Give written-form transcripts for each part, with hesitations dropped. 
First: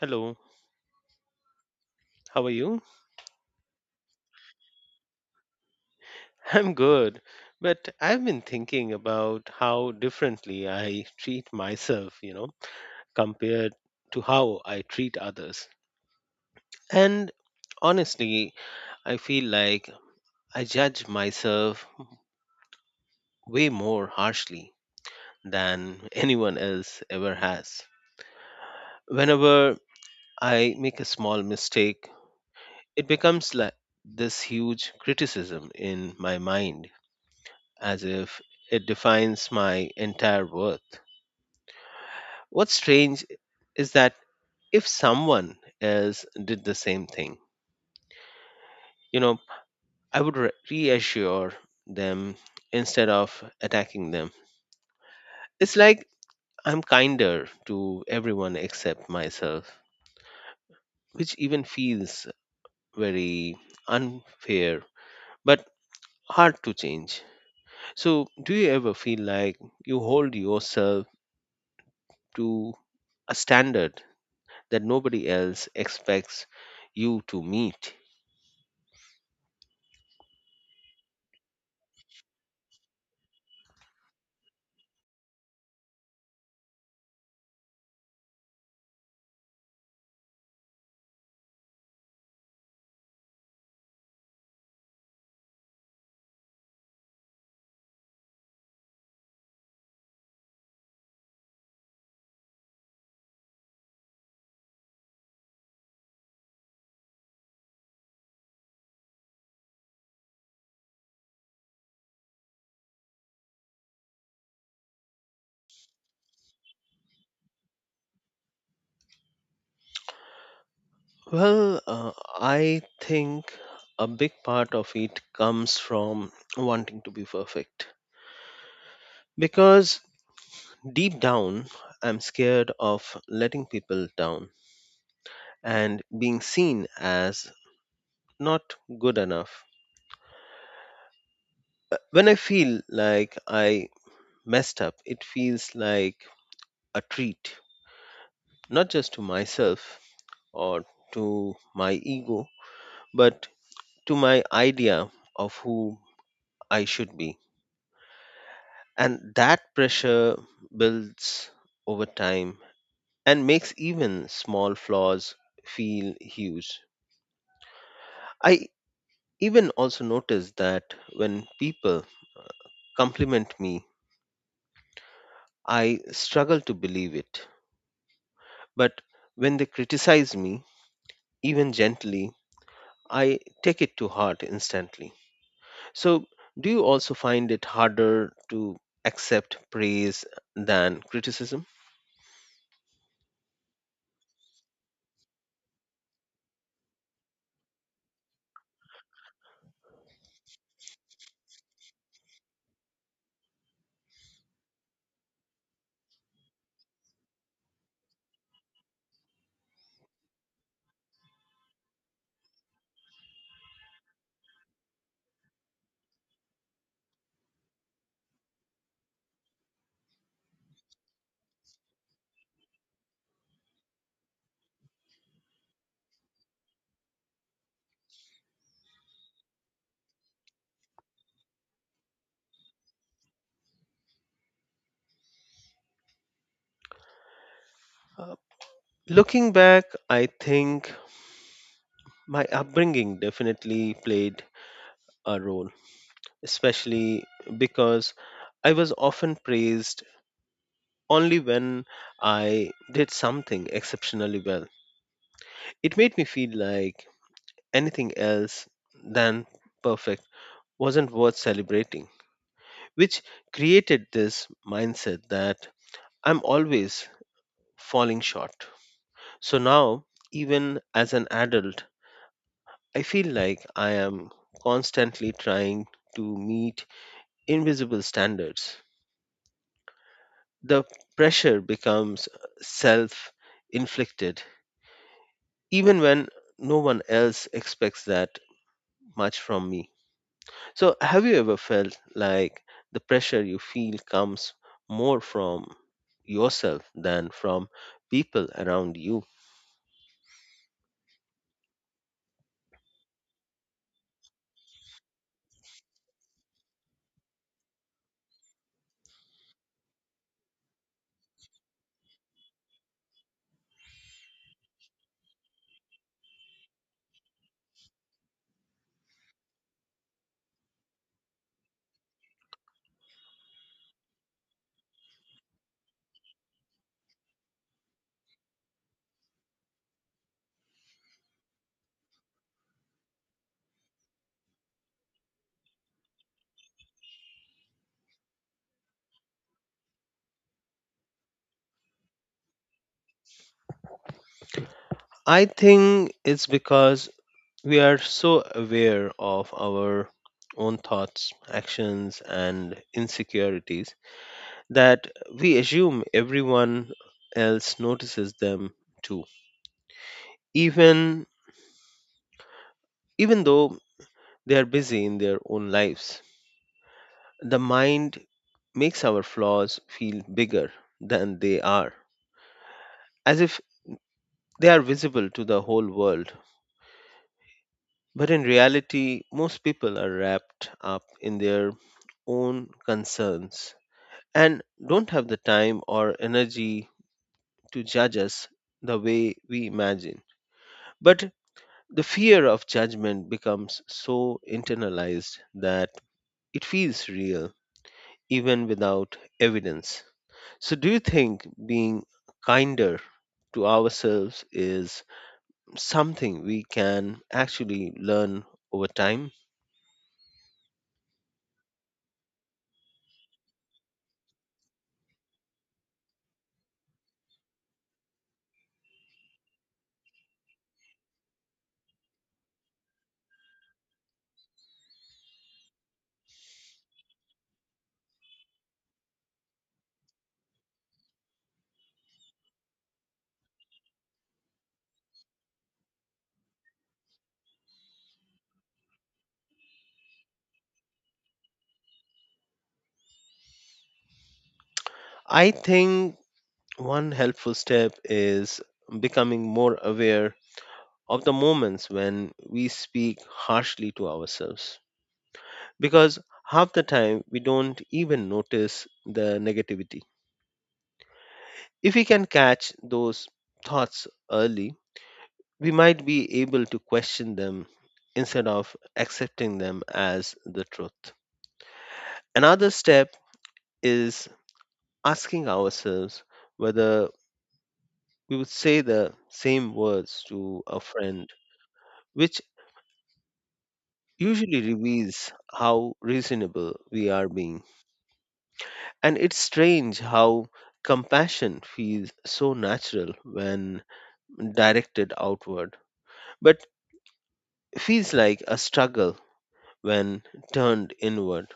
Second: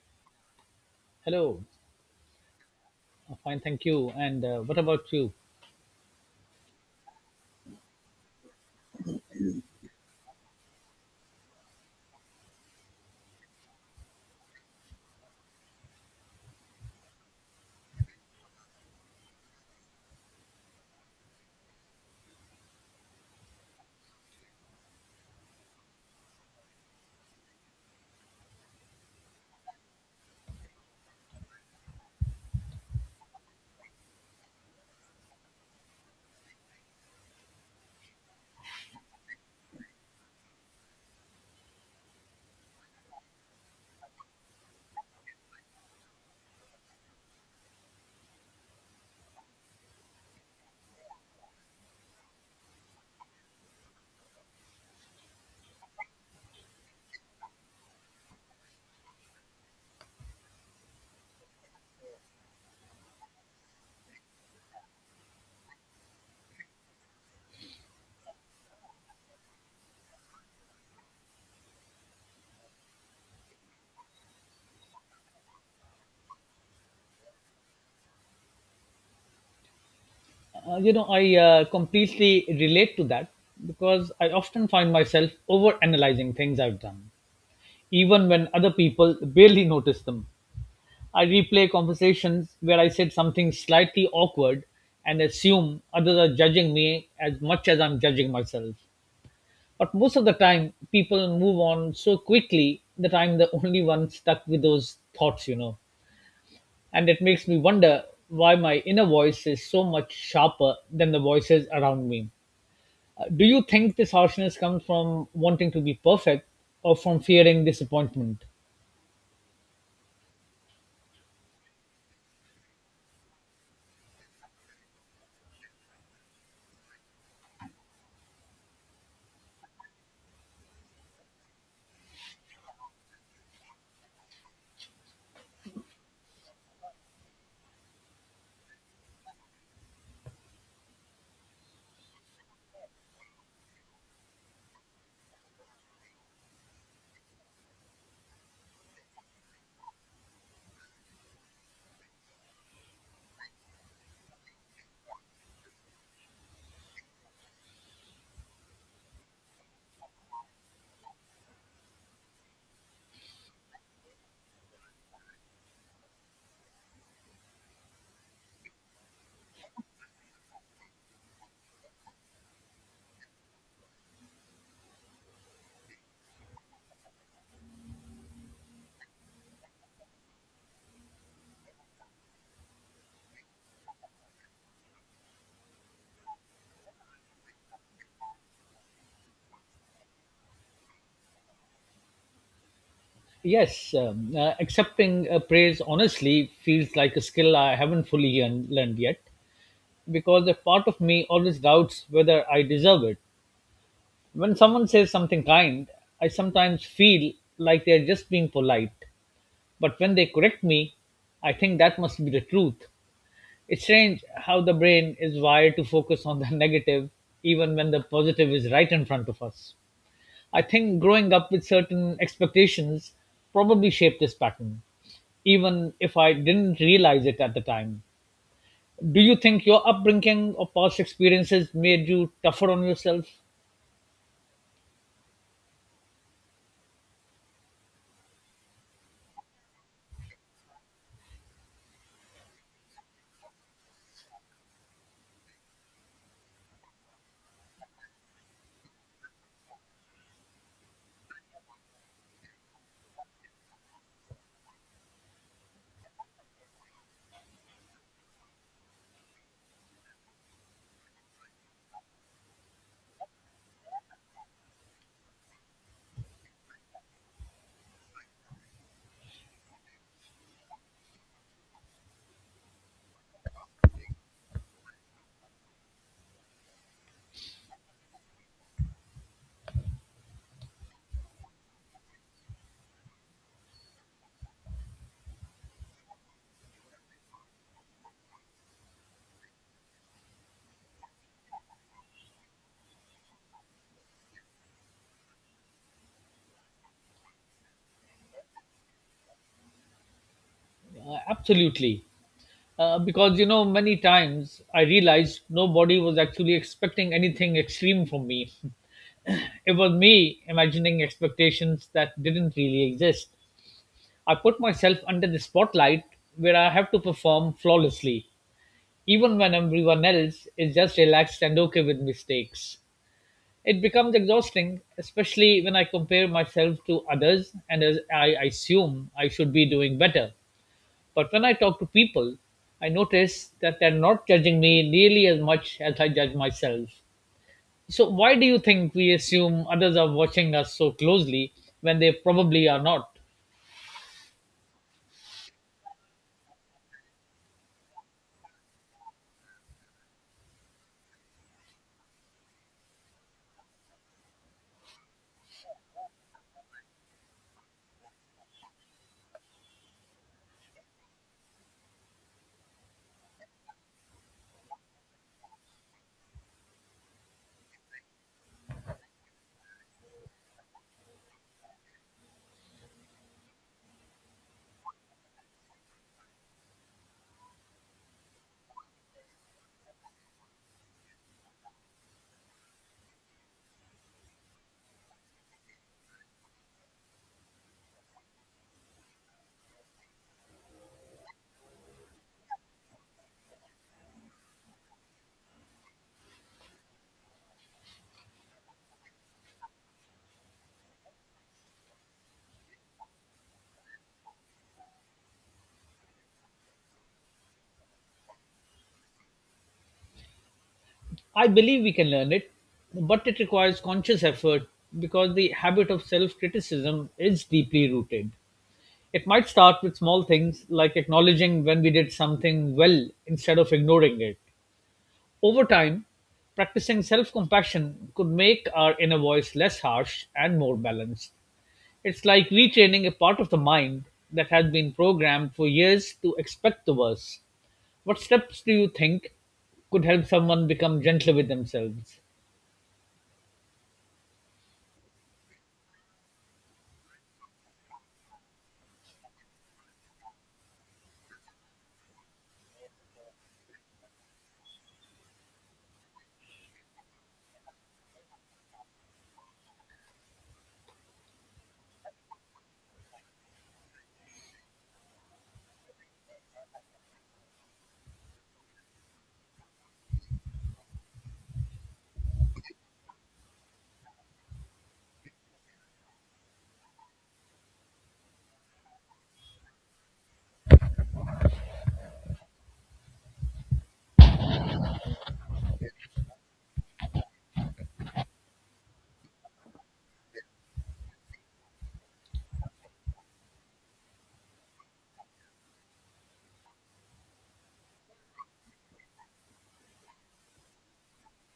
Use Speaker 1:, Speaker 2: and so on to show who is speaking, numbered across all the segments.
Speaker 1: Hello,
Speaker 2: Hello.
Speaker 1: how are you?
Speaker 2: Fine, thank you. And what about you?
Speaker 1: I'm good, but I've been thinking about how differently I treat myself, compared to how I treat others. And honestly, I feel like I judge myself way more harshly than anyone else ever has. Whenever I make a small mistake, it becomes like this huge criticism in my mind, as if it defines my entire worth. What's strange is that if someone else did the same thing, you know, reassure them instead of attacking them. It's like I'm kinder to everyone except myself, which even feels very unfair but hard to change. So, do you ever feel like you hold yourself to a standard that nobody else expects you to meet?
Speaker 2: I completely relate to that because I often find myself over analyzing things I've done, even when other people barely notice them. I replay conversations where I said something slightly awkward and assume others are judging me as much as I'm judging myself. But most of the time, people move on so quickly that I'm the only one stuck with those thoughts. And it makes me wonder why my inner voice is so much sharper than the voices around me. Do you think this harshness comes from wanting to be perfect or from fearing disappointment?
Speaker 1: Well, uh, I think a big part of it comes from wanting to be perfect. Because deep down, I'm scared of letting people down and being seen as not good enough. When I feel like I messed up, it feels like a treat, not just to myself or to my ego, but to my idea of who I should be. And that pressure builds over time and makes even small flaws feel huge. I even also notice that when people compliment me, I struggle to believe it. But when they criticize me, even gently, I take it to heart instantly. So, do you also find it harder to accept praise than criticism?
Speaker 2: Yes, accepting praise honestly feels like a skill I haven't fully learned yet because a part of me always doubts whether I deserve it. When someone says something kind, I sometimes feel like they're just being polite. But when they correct me, I think that must be the truth. It's strange how the brain is wired to focus on the negative even when the positive is right in front of us. I think growing up with certain expectations probably shaped this pattern, even if I didn't realize it at the time. Do you think your upbringing or past experiences made you tougher on yourself?
Speaker 1: Uh, looking back, I think my upbringing definitely played a role, especially because I was often praised only when I did something exceptionally well. It made me feel like anything else than perfect wasn't worth celebrating, which created this mindset that I'm always falling short. So now, even as an adult, I feel like I am constantly trying to meet invisible standards. The pressure becomes self inflicted, even when no one else expects that much from me. So, have you ever felt like the pressure you feel comes more from yourself than from people around you?
Speaker 2: Absolutely. Because, you know, many times I realized nobody was actually expecting anything extreme from me. It was me imagining expectations that didn't really exist. I put myself under the spotlight where I have to perform flawlessly, even when everyone else is just relaxed and okay with mistakes. It becomes exhausting, especially when I compare myself to others and as I assume I should be doing better. But when I talk to people, I notice that they're not judging me nearly as much as I judge myself. So, why do you think we assume others are watching us so closely when they probably are not?
Speaker 1: I think it's because we are so aware of our own thoughts, actions, and insecurities that we assume everyone else notices them too, even even though they are busy in their own lives. The mind makes our flaws feel bigger than they are, as if they are visible to the whole world. But in reality, most people are wrapped up in their own concerns and don't have the time or energy to judge us the way we imagine. But the fear of judgment becomes so internalized that it feels real even without evidence. So, do you think being kinder to ourselves is something we can actually learn over time?
Speaker 2: I believe we can learn it, but it requires conscious effort because the habit of self criticism is deeply rooted. It might start with small things like acknowledging when we did something well instead of ignoring it. Over time, practicing self compassion could make our inner voice less harsh and more balanced. It's like retraining a part of the mind that has been programmed for years to expect the worst. What steps do you think could help someone become gentler with themselves?
Speaker 1: I think one helpful step is becoming more aware of the moments when we speak harshly to ourselves, because half the time we don't even notice the negativity. If we can catch those thoughts early, we might be able to question them instead of accepting them as the truth. Another step is asking ourselves whether we would say the same words to a friend, which usually reveals how reasonable we are being. And it's strange how compassion feels so natural when directed outward, but feels like a struggle when turned inward.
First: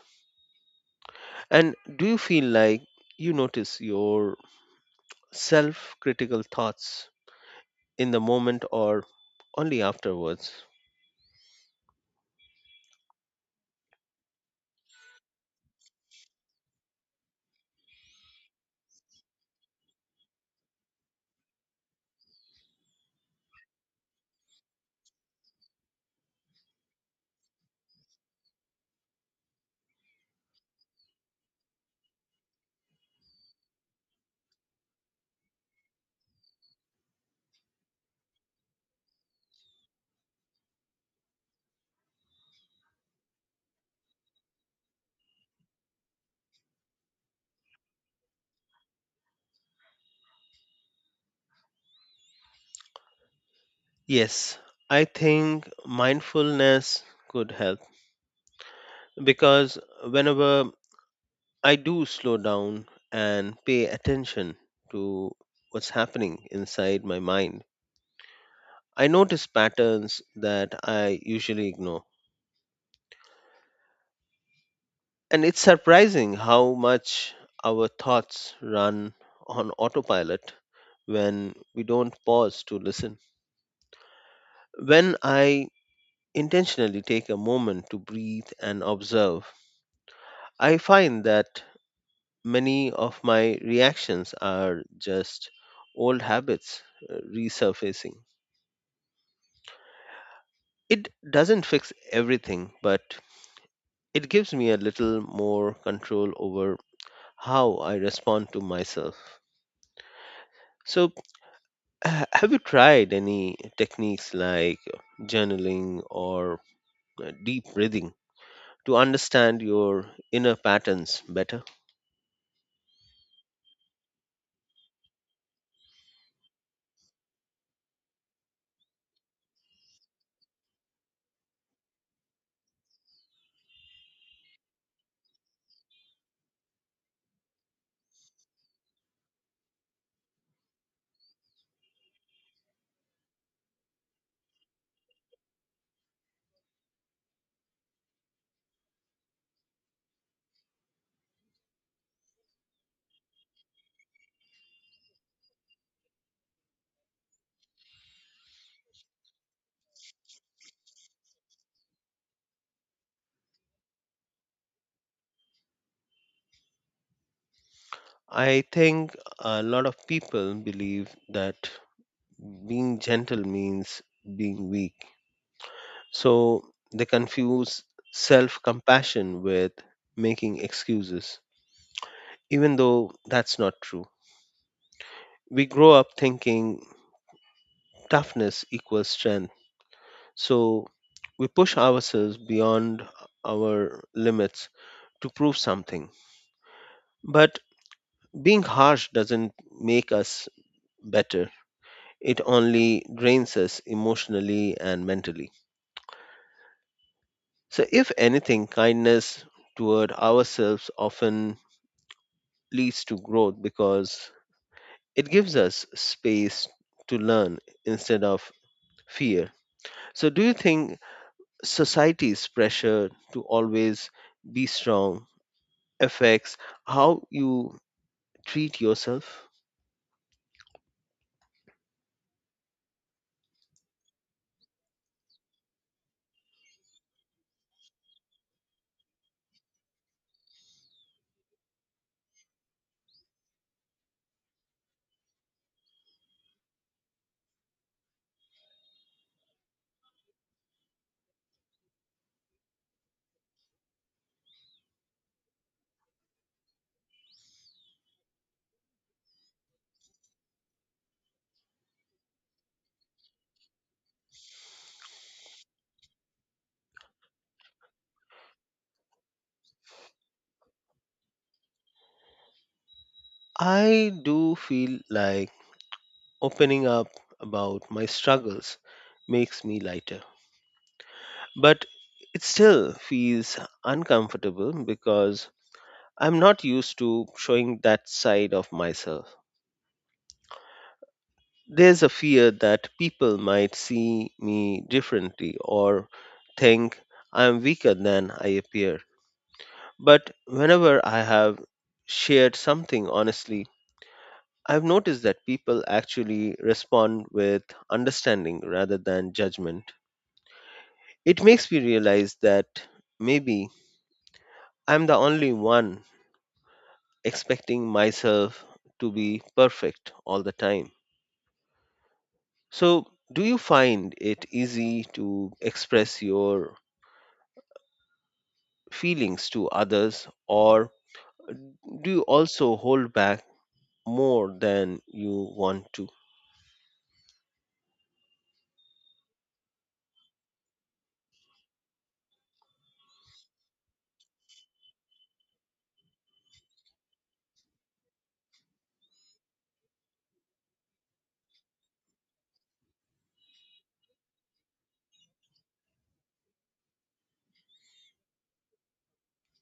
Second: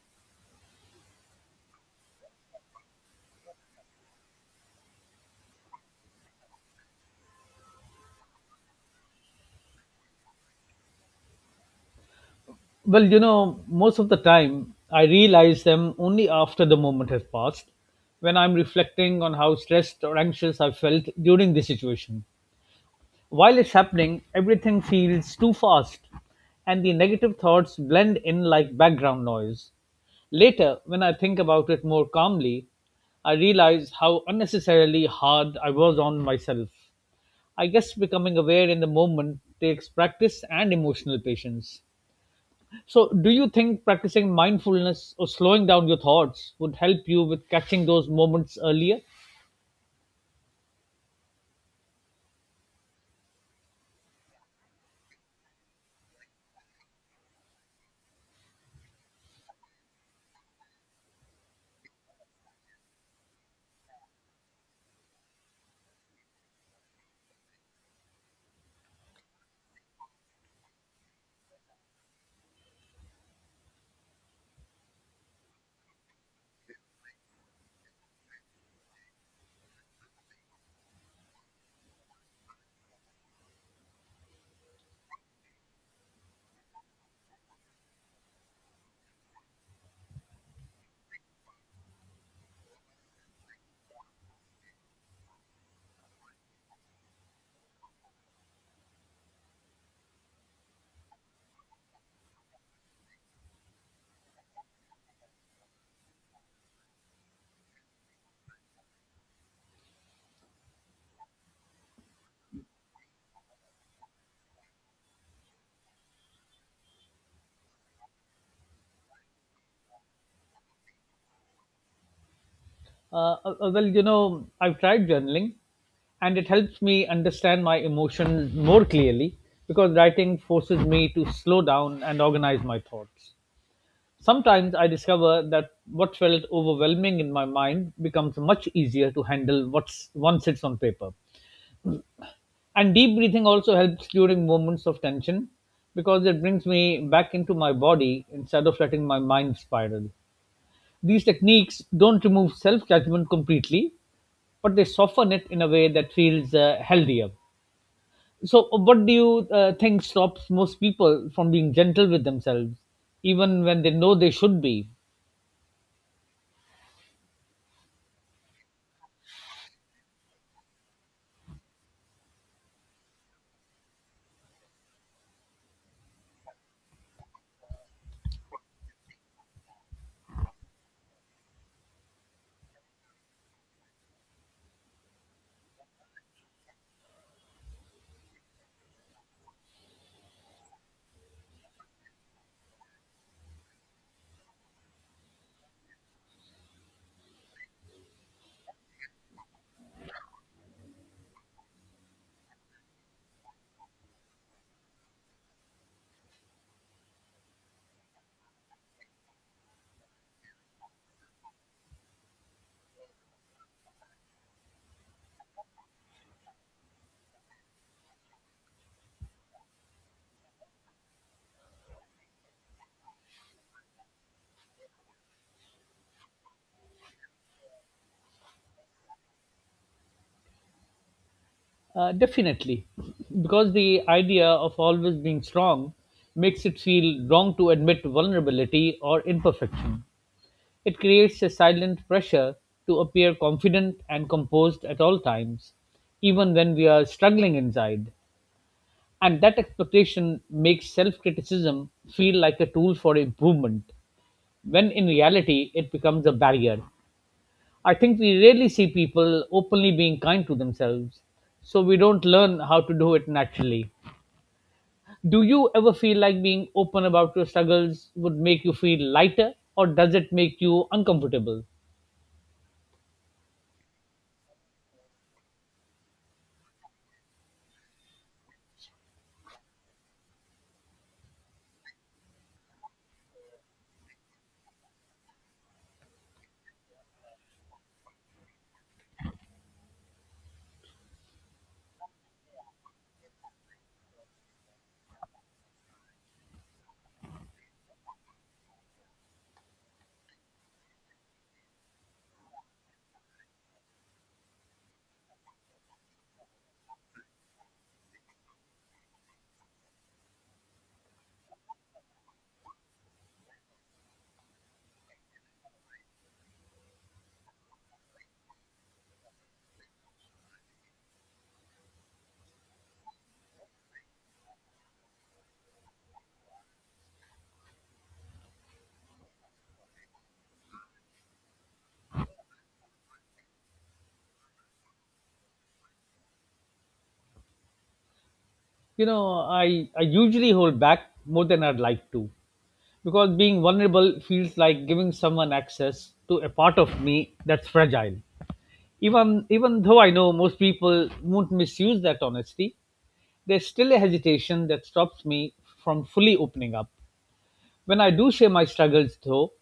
Speaker 1: And do you feel like you notice your self critical thoughts in the moment or only afterwards?
Speaker 2: Well, you know, most of the time I realize them only after the moment has passed, when I'm reflecting on how stressed or anxious I felt during the situation. While it's happening, everything feels too fast, and the negative thoughts blend in like background noise. Later, when I think about it more calmly, I realize how unnecessarily hard I was on myself. I guess becoming aware in the moment takes practice and emotional patience. So, do you think practicing mindfulness or slowing down your thoughts would help you with catching those moments earlier?
Speaker 1: Yes, I think mindfulness could help, because whenever I do slow down and pay attention to what's happening inside my mind, I notice patterns that I usually ignore. And it's surprising how much our thoughts run on autopilot when we don't pause to listen. When I intentionally take a moment to breathe and observe, I find that many of my reactions are just old habits resurfacing. It doesn't fix everything, but it gives me a little more control over how I respond to myself. So, have you tried any techniques like journaling or deep breathing to understand your inner patterns better?
Speaker 2: Well, you know, I've tried journaling and it helps me understand my emotions more clearly because writing forces me to slow down and organize my thoughts. Sometimes I discover that what felt overwhelming in my mind becomes much easier to handle what's, once it's on paper. And deep breathing also helps during moments of tension because it brings me back into my body instead of letting my mind spiral. These techniques don't remove self judgment completely, but they soften it in a way that feels healthier. So, what do you think stops most people from being gentle with themselves, even when they know they should be?
Speaker 1: I think a lot of people believe that being gentle means being weak. So they confuse self compassion with making excuses, even though that's not true. We grow up thinking toughness equals strength. So we push ourselves beyond our limits to prove something. But being harsh doesn't make us better, it only drains us emotionally and mentally. So, if anything, kindness toward ourselves often leads to growth because it gives us space to learn instead of fear. So, do you think society's pressure to always be strong affects how you treat yourself?
Speaker 2: Definitely, because the idea of always being strong makes it feel wrong to admit vulnerability or imperfection. It creates a silent pressure to appear confident and composed at all times, even when we are struggling inside. And that expectation makes self criticism feel like a tool for improvement, when in reality, it becomes a barrier. I think we rarely see people openly being kind to themselves, so we don't learn how to do it naturally. Do you ever feel like being open about your struggles would make you feel lighter, or does it make you uncomfortable?
Speaker 1: I do feel like opening up about my struggles makes me lighter, but it still feels uncomfortable because I'm not used to showing that side of myself. There's a fear that people might see me differently or think I'm weaker than I appear. But whenever I have shared something honestly, I've noticed that people actually respond with understanding rather than judgment. It makes me realize that maybe I'm the only one expecting myself to be perfect all the time. So, do you find it easy to express your feelings to others, or do you also hold back more than you want to?
Speaker 2: You know, I usually hold back more than I'd like to because being vulnerable feels like giving someone access to a part of me that's fragile. Even though I know most people won't misuse that honesty, there's still a hesitation that stops me from fully opening up. When I do share my struggles though,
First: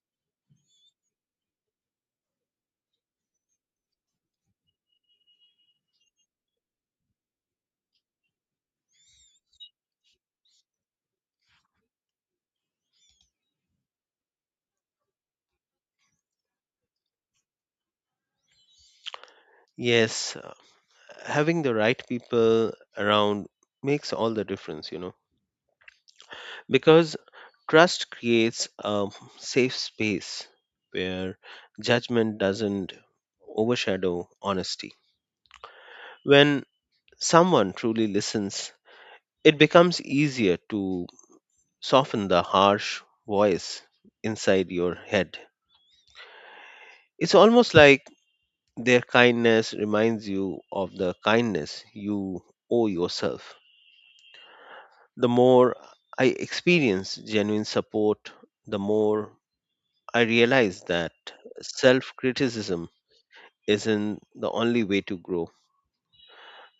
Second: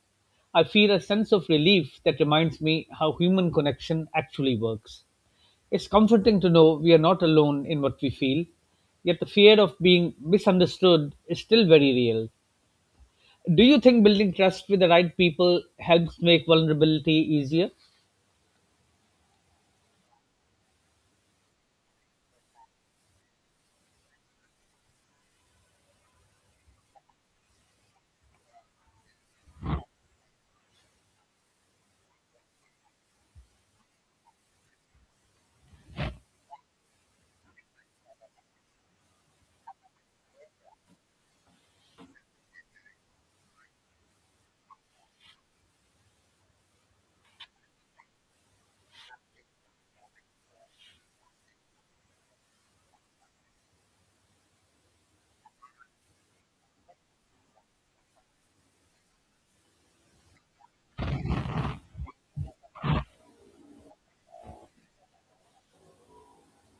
Speaker 2: I feel a sense of relief that reminds me how human connection actually works. It's comforting to know we are not alone in what we feel, yet the fear of being misunderstood is still very real. Do you think building trust with the right people helps make vulnerability easier?
Speaker 1: Yes, having the right people around makes all the difference, Because trust creates a safe space where judgment doesn't overshadow honesty. When someone truly listens, it becomes easier to soften the harsh voice inside your head. It's almost like their kindness reminds you of the kindness you owe yourself. The more I experience genuine support, the more I realized that self criticism isn't the only way to grow.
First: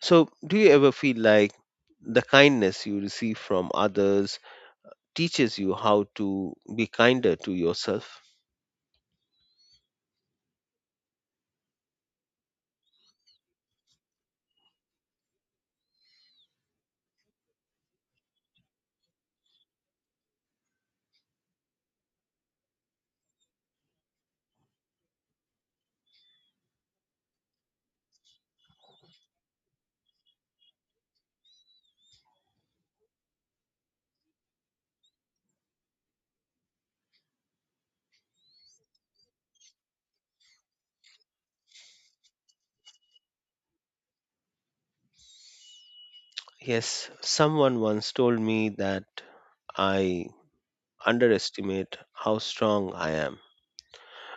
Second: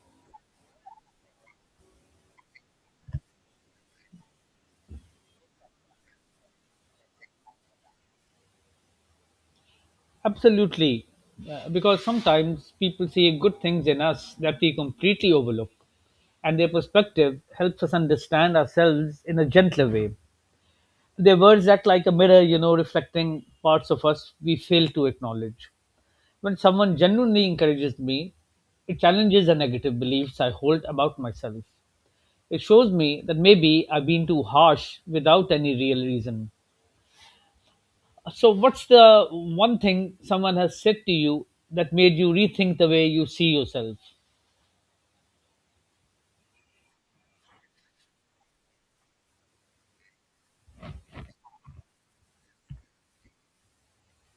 Speaker 1: So, do you ever feel like the kindness you receive from others teaches you how to be kinder to yourself?
Speaker 2: Absolutely. Because sometimes people see good things in us that we completely overlook, and their perspective helps us understand ourselves in a gentler way. Their words act like a mirror, you know, reflecting parts of us we fail to acknowledge. When someone genuinely encourages me, it challenges the negative beliefs I hold about myself. It shows me that maybe I've been too harsh without any real reason. So, what's the one thing someone has said to you that made you rethink the way you see yourself?
Speaker 1: Yes, someone once told me that I underestimate how strong I am.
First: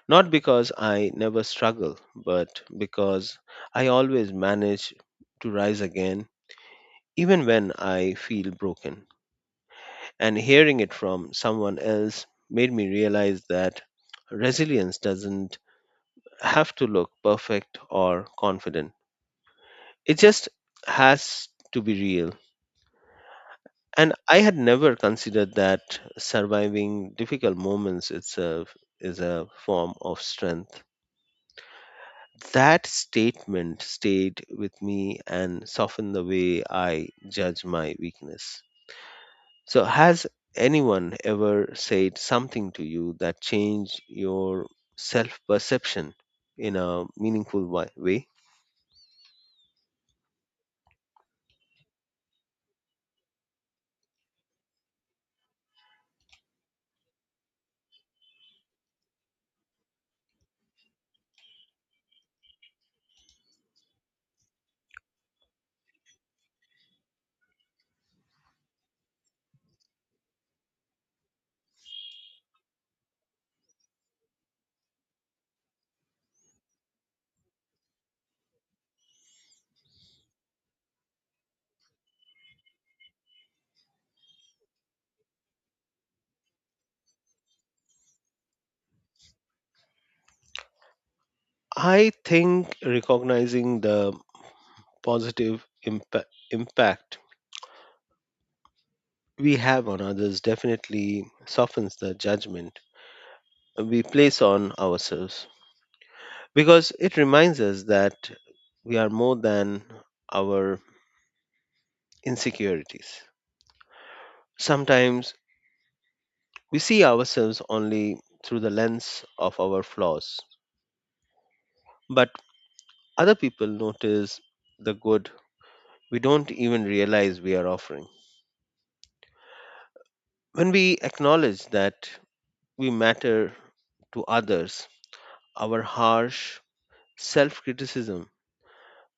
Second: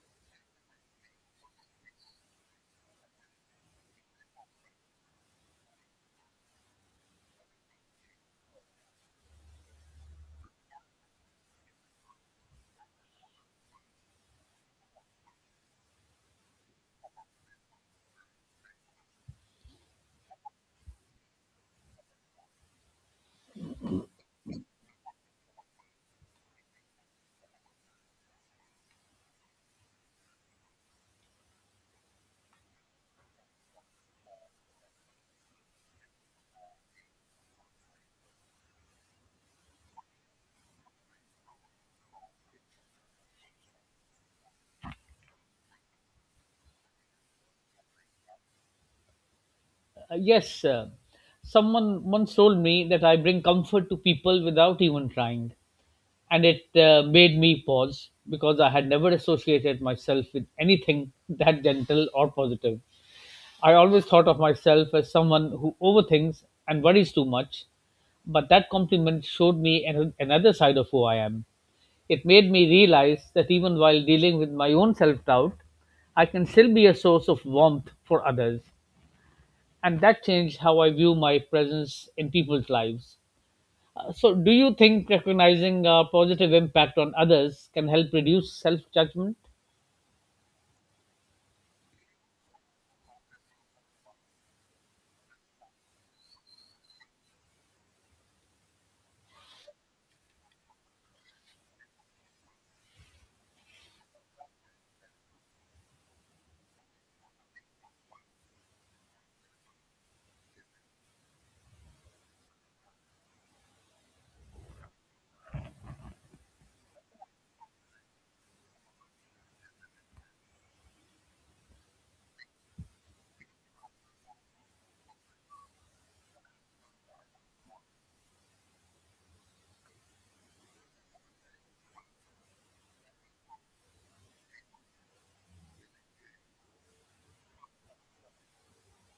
Speaker 1: Not because I never struggle, but because I always manage to rise again, even when I feel broken. And hearing it from someone else made me realize that resilience doesn't have to look perfect or confident. It just has to be real. And I had never considered that surviving difficult moments itself is a form of strength. That statement stayed with me and softened the way I judge my weakness. So, has anyone ever said something to you that changed your self perception in a meaningful way?
Speaker 2: Yes, someone once told me that I bring comfort to people without even trying, and it made me pause because I had never associated myself with anything that gentle or positive. I always thought of myself as someone who overthinks and worries too much, but that compliment showed me another side of who I am. It made me realize that even while dealing with my own self doubt, I can still be a source of warmth for others. And that changed how I view my presence in people's lives. So, do you think recognizing a positive impact on others can help reduce self judgment?
Speaker 1: I think recognizing the positive impact we have on others definitely softens the judgment we place on ourselves, because it reminds us that we are more than our insecurities. Sometimes we see ourselves only through the lens of our flaws, but other people notice the good we don't even realize we are offering. When we acknowledge that we matter to others, our harsh self criticism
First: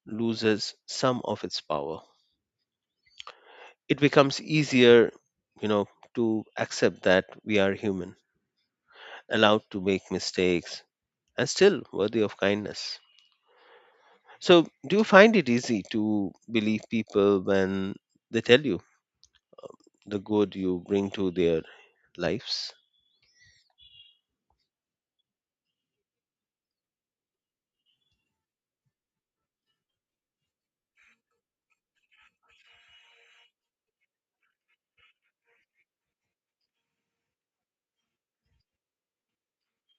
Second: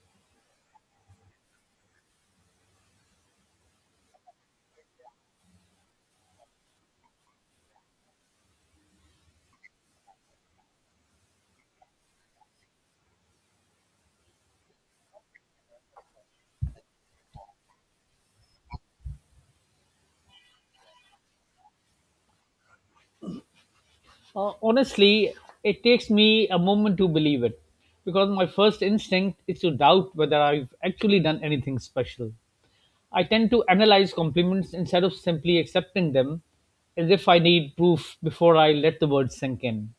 Speaker 1: loses some of its power. It becomes easier, you know, to accept that we are human, allowed to make mistakes, and still worthy of kindness. So, do you find it easy to believe people when they tell you the good you bring to their lives?
Speaker 2: Honestly, it takes me a moment to believe it because my first instinct is to doubt whether I've actually done anything special. I tend to analyze compliments instead of simply accepting them as if I need proof before I let the words sink in.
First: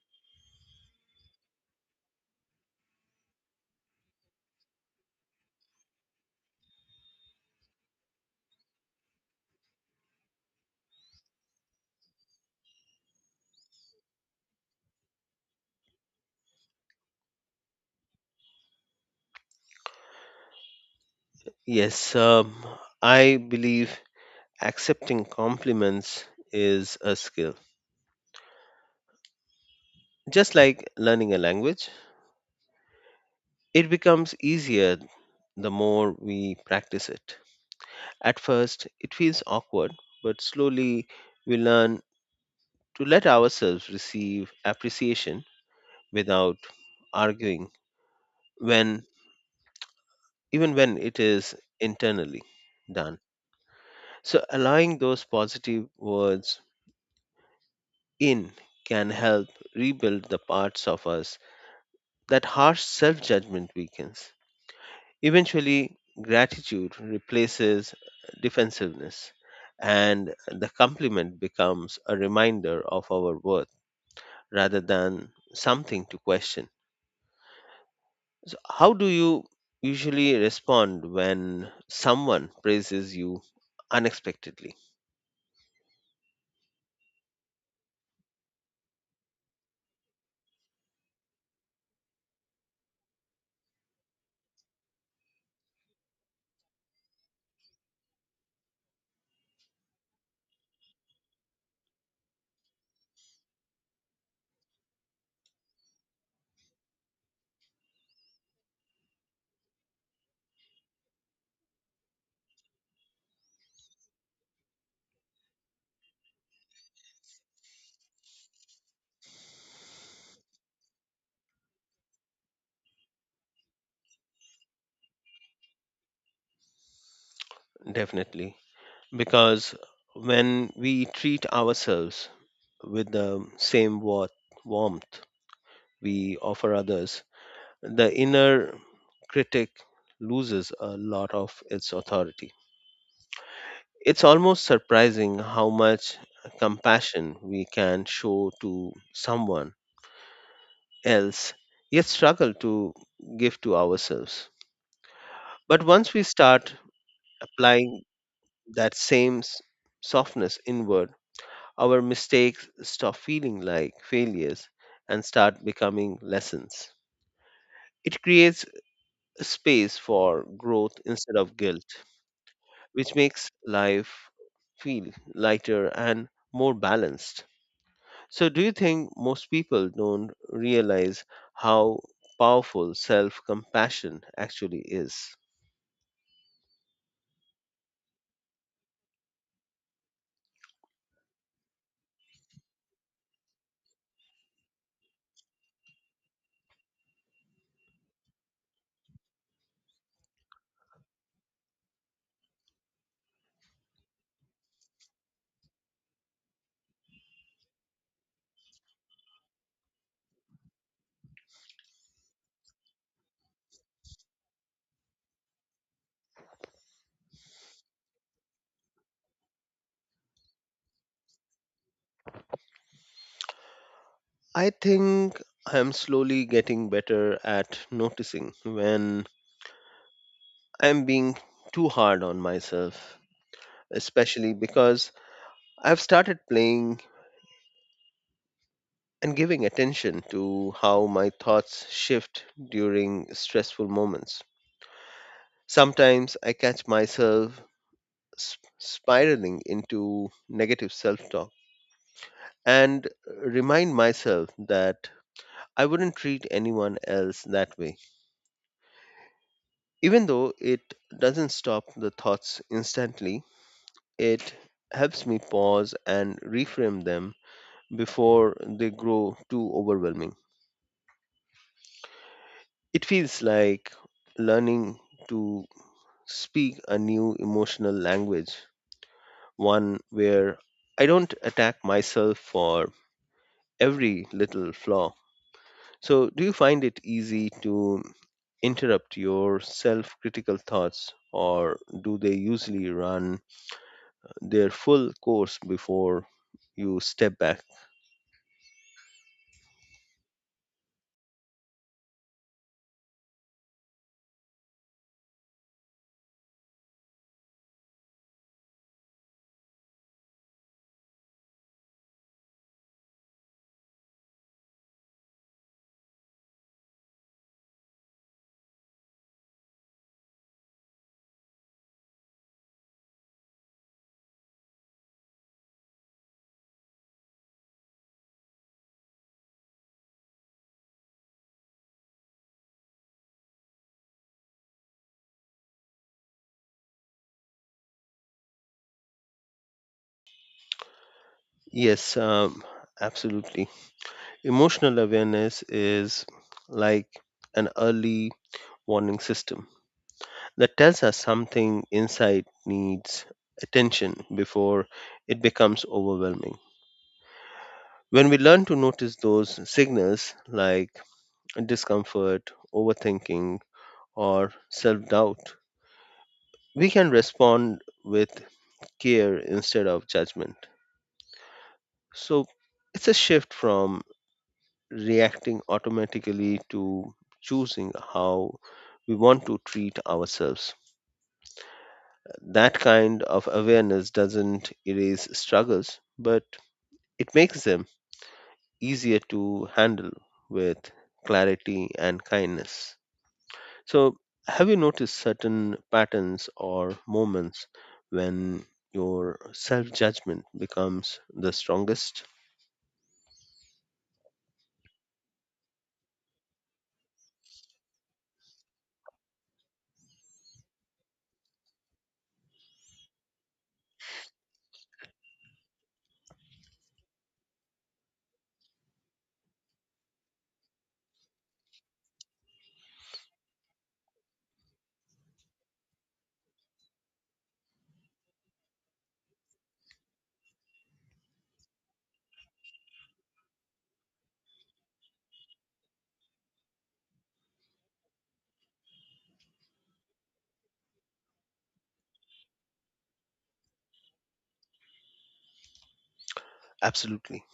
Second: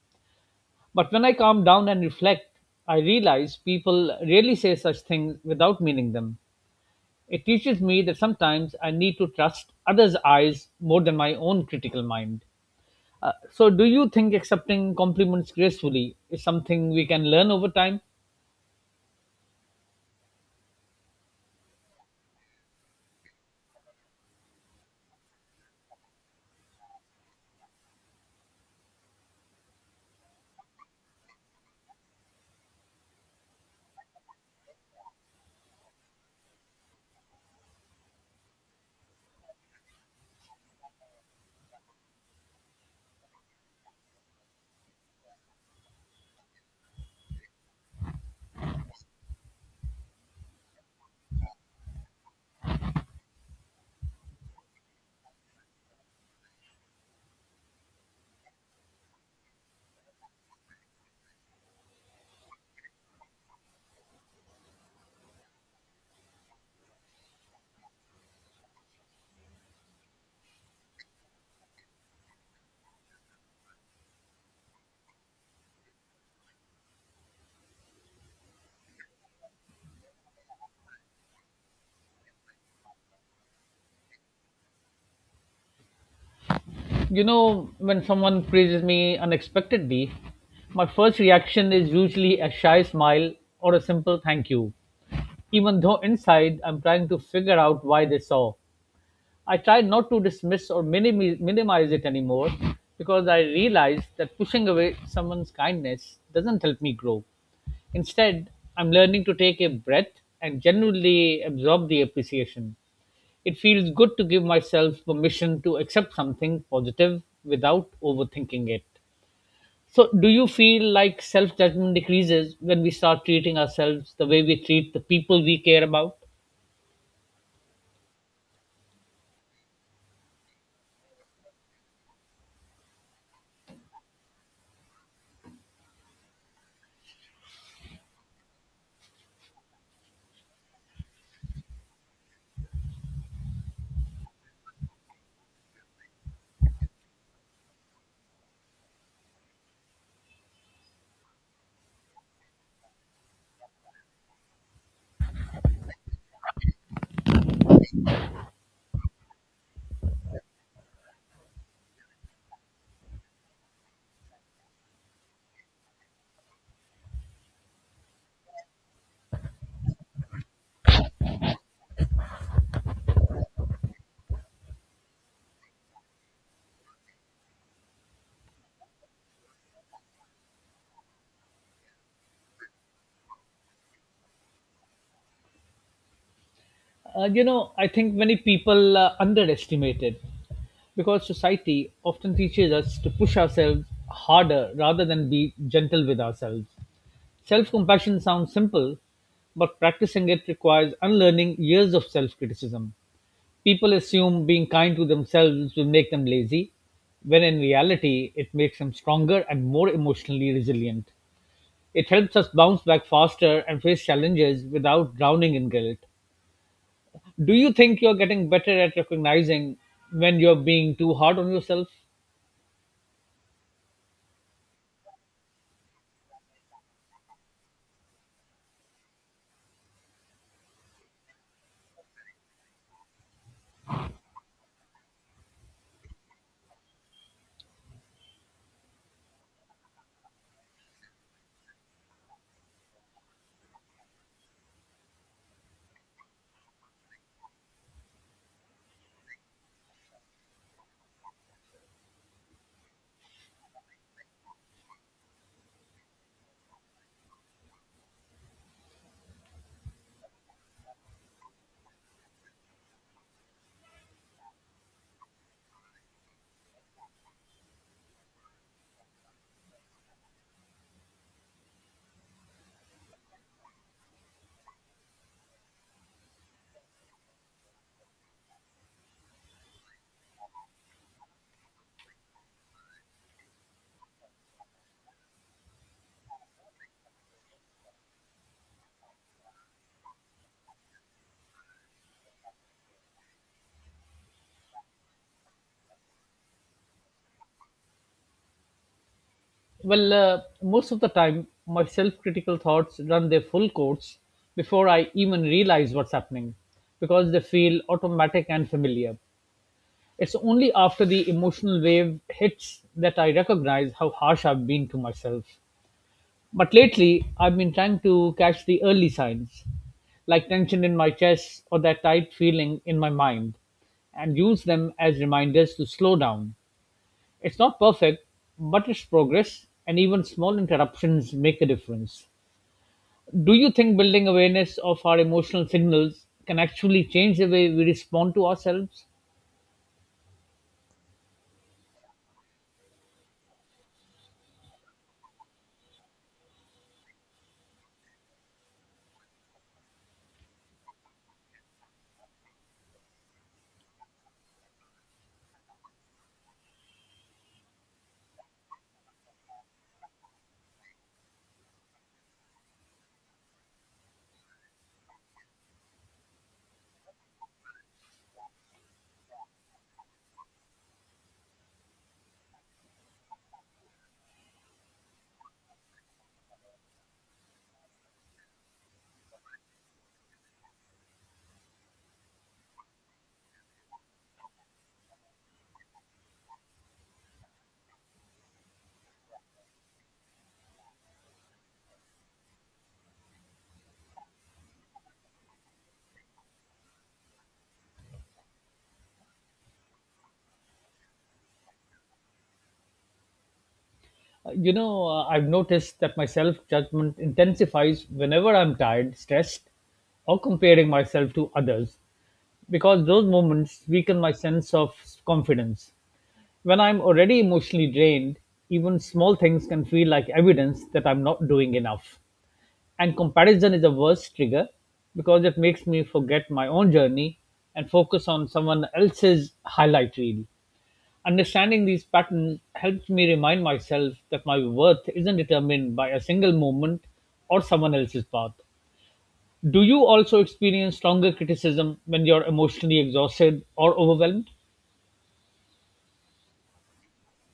Speaker 2: But when I calm down and reflect, I realize people really say such things without meaning them. It teaches me that sometimes I need to trust others' eyes more than my own critical mind. So, do you think accepting compliments gracefully is something we can learn over time?
Speaker 1: Yes, I believe accepting compliments is a skill. Just like learning a language, it becomes easier the more we practice it. At first, it feels awkward, but slowly we learn to let ourselves receive appreciation without arguing, When even when it is internally done. So, allowing those positive words in can help rebuild the parts of us that harsh self judgment weakens. Eventually, gratitude replaces defensiveness, and the compliment becomes a reminder of our worth rather than something to question. So, how do you usually respond when someone praises you unexpectedly?
Speaker 2: You know, when someone praises me unexpectedly, my first reaction is usually a shy smile or a simple thank you, even though inside I'm trying to figure out why they saw. I try not to dismiss or minimize it anymore because I realize that pushing away someone's kindness doesn't help me grow. Instead, I'm learning to take a breath and genuinely absorb the appreciation. It feels good to give myself permission to accept something positive without overthinking it. So, do you feel like self judgment decreases when we start treating ourselves the way we treat the people we care about?
Speaker 1: Definitely, because when we treat ourselves with the same warmth we offer others, the inner critic loses a lot of its authority. It's almost surprising how much compassion we can show to someone else, yet struggle to give to ourselves. But once we start applying that same softness inward, our mistakes stop feeling like failures and start becoming lessons. It creates space for growth instead of guilt, which makes life feel lighter and more balanced. So, do you think most people don't realize how powerful self compassion actually is?
Speaker 2: You know, I think many people underestimate it because society often teaches us to push ourselves harder rather than be gentle with ourselves. Self compassion sounds simple, but practicing it requires unlearning years of self criticism. People assume being kind to themselves will make them lazy, when in reality, it makes them stronger and more emotionally resilient. It helps us bounce back faster and face challenges without drowning in guilt. Do you think you're getting better at recognizing when you're being too hard on yourself?
Speaker 1: I think I'm slowly getting better at noticing when I'm being too hard on myself, especially because I've started playing and giving attention to how my thoughts shift during stressful moments. Sometimes I catch myself spiraling into negative self talk and remind myself that I wouldn't treat anyone else that way. Even though it doesn't stop the thoughts instantly, it helps me pause and reframe them before they grow too overwhelming. It feels like learning to speak a new emotional language, one where I don't attack myself for every little flaw. So, do you find it easy to interrupt your self critical thoughts, or do they usually run their full course before you step back?
Speaker 2: Well, most of the time, my self critical thoughts run their full course before I even realize what's happening because they feel automatic and familiar. It's only after the emotional wave hits that I recognize how harsh I've been to myself. But lately, I've been trying to catch the early signs, like tension in my chest or that tight feeling in my mind, and use them as reminders to slow down. It's not perfect, but it's progress, and even small interruptions make a difference. Do you think building awareness of our emotional signals can actually change the way we respond to ourselves?
Speaker 1: Yes, absolutely. Emotional awareness is like an early warning system that tells us something inside needs attention before it becomes overwhelming. When we learn to notice those signals like discomfort, overthinking, or self doubt, we can respond with care instead of judgment. So it's a shift from reacting automatically to choosing how we want to treat ourselves. That kind of awareness doesn't erase struggles, but it makes them easier to handle with clarity and kindness. So, have you noticed certain patterns or moments when your self judgment becomes the strongest?
Speaker 2: I've noticed that my self judgment intensifies whenever I'm tired, stressed, or comparing myself to others because those moments weaken my sense of confidence. When I'm already emotionally drained, even small things can feel like evidence that I'm not doing enough. And comparison is the worst trigger because it makes me forget my own journey and focus on someone else's highlight reel. Understanding these patterns helps me remind myself that my worth isn't determined by a single moment or someone else's path. Do you also experience stronger criticism when you're emotionally exhausted or overwhelmed?
Speaker 1: Absolutely.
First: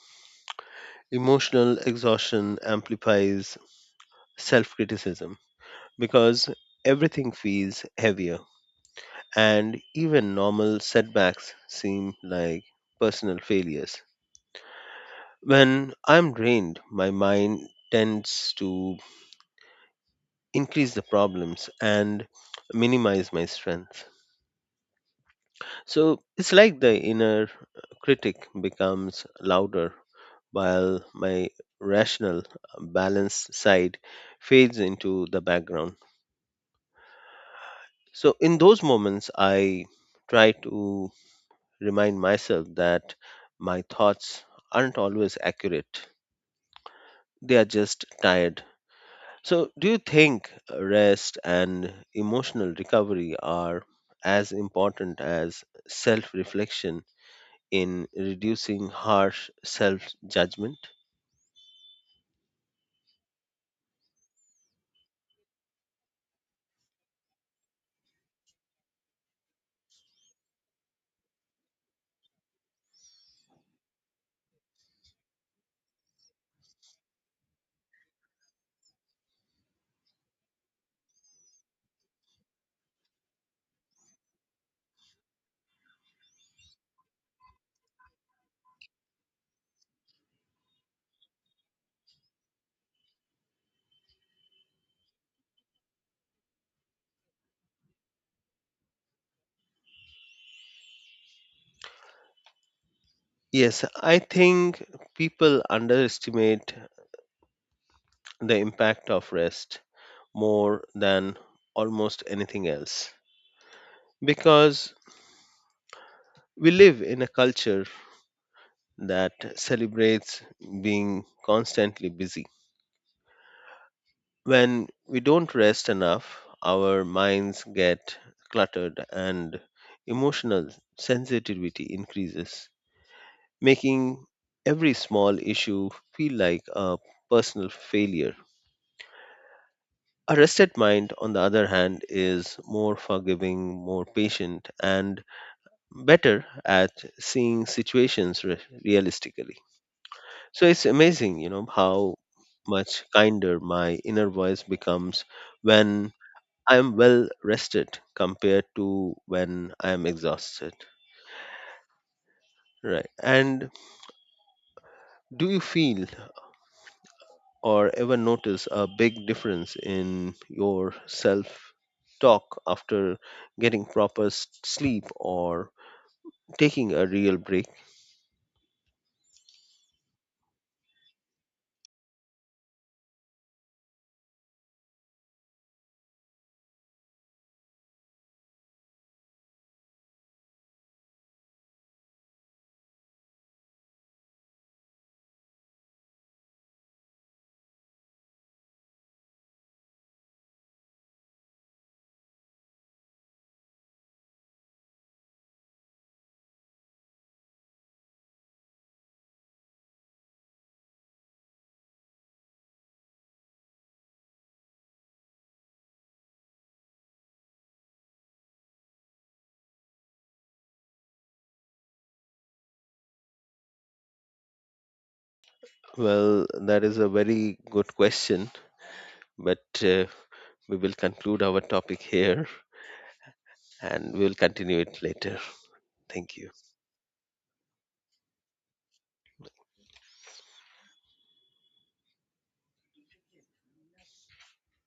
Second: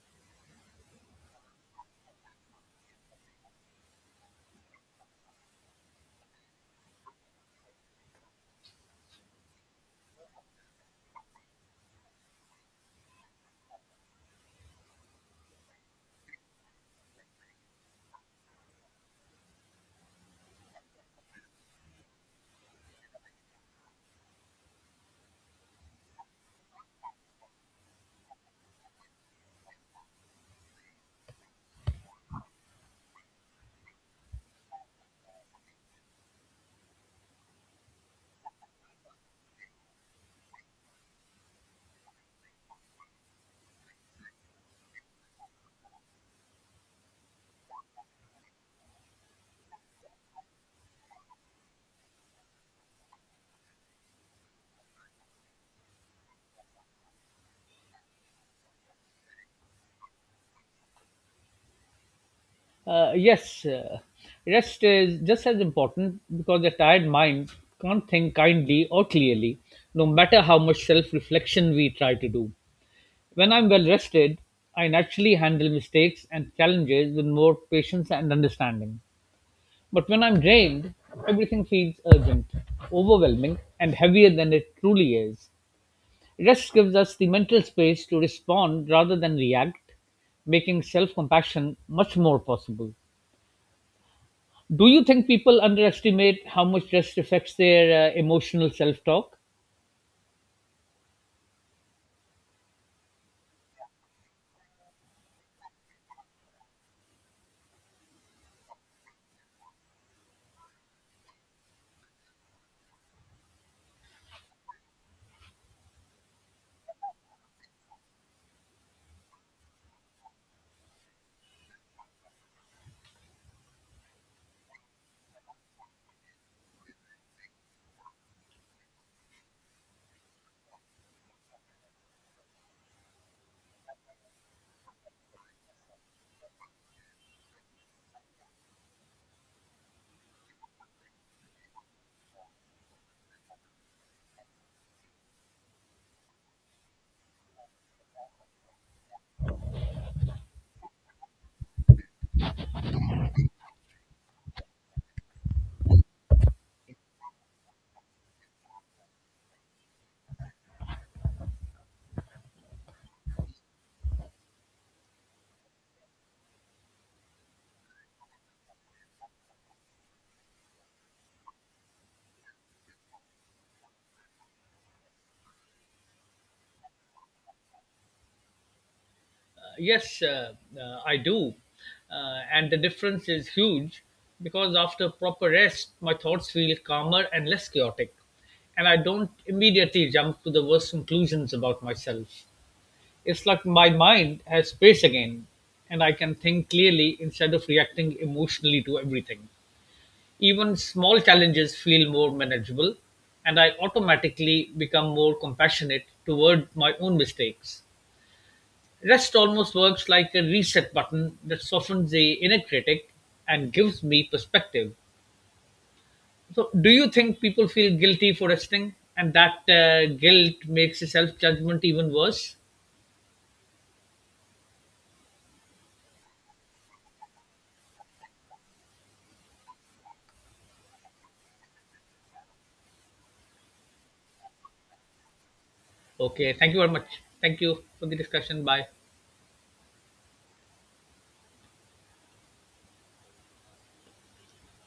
Speaker 1: Emotional exhaustion amplifies self criticism because everything feels heavier, and even normal setbacks seem like personal failures. When I'm drained, my mind tends to increase the problems and minimize my strength. So it's like the inner critic becomes louder while my rational, balanced side fades into the background. So in those moments, I try to remind myself that my thoughts aren't always accurate, they are just tired. So, do you think rest and emotional recovery are as important as self reflection in reducing harsh self judgment?
Speaker 2: Yes, rest is just as important because a tired mind can't think kindly or clearly, no matter how much self reflection we try to do. When I'm well rested, I naturally handle mistakes and challenges with more patience and understanding. But when I'm drained, everything feels urgent, overwhelming, and heavier than it truly is. Rest gives us the mental space to respond rather than react, making self compassion much more possible. Do you think people underestimate how much rest affects their emotional self talk?
Speaker 1: Yes, I think people underestimate the impact of rest more than almost anything else, because we live in a culture that celebrates being constantly busy. When we don't rest enough, our minds get cluttered and emotional sensitivity increases, making every small issue feel like a personal failure. A rested mind, on the other hand, is more forgiving, more patient, and better at seeing situations realistically. So it's amazing, how much kinder my inner voice becomes when I am well rested compared to when I am exhausted. Right. And do you feel or ever notice a big difference in your self talk after getting proper sleep or taking a real break?
Speaker 2: Yes, I do. And the difference is huge because after proper rest, my thoughts feel calmer and less chaotic. And I don't immediately jump to the worst conclusions about myself. It's like my mind has space again, and I can think clearly instead of reacting emotionally to everything. Even small challenges feel more manageable, and I automatically become more compassionate toward my own mistakes. Rest almost works like a reset button that softens the inner critic and gives me perspective. So, do you think people feel guilty for resting, and that guilt makes the self judgment even worse?
Speaker 1: Well, that is a very good question, but we will conclude our topic here and we'll continue it later. Thank you.
Speaker 2: Okay, thank you very much. Thank you for the discussion. Bye.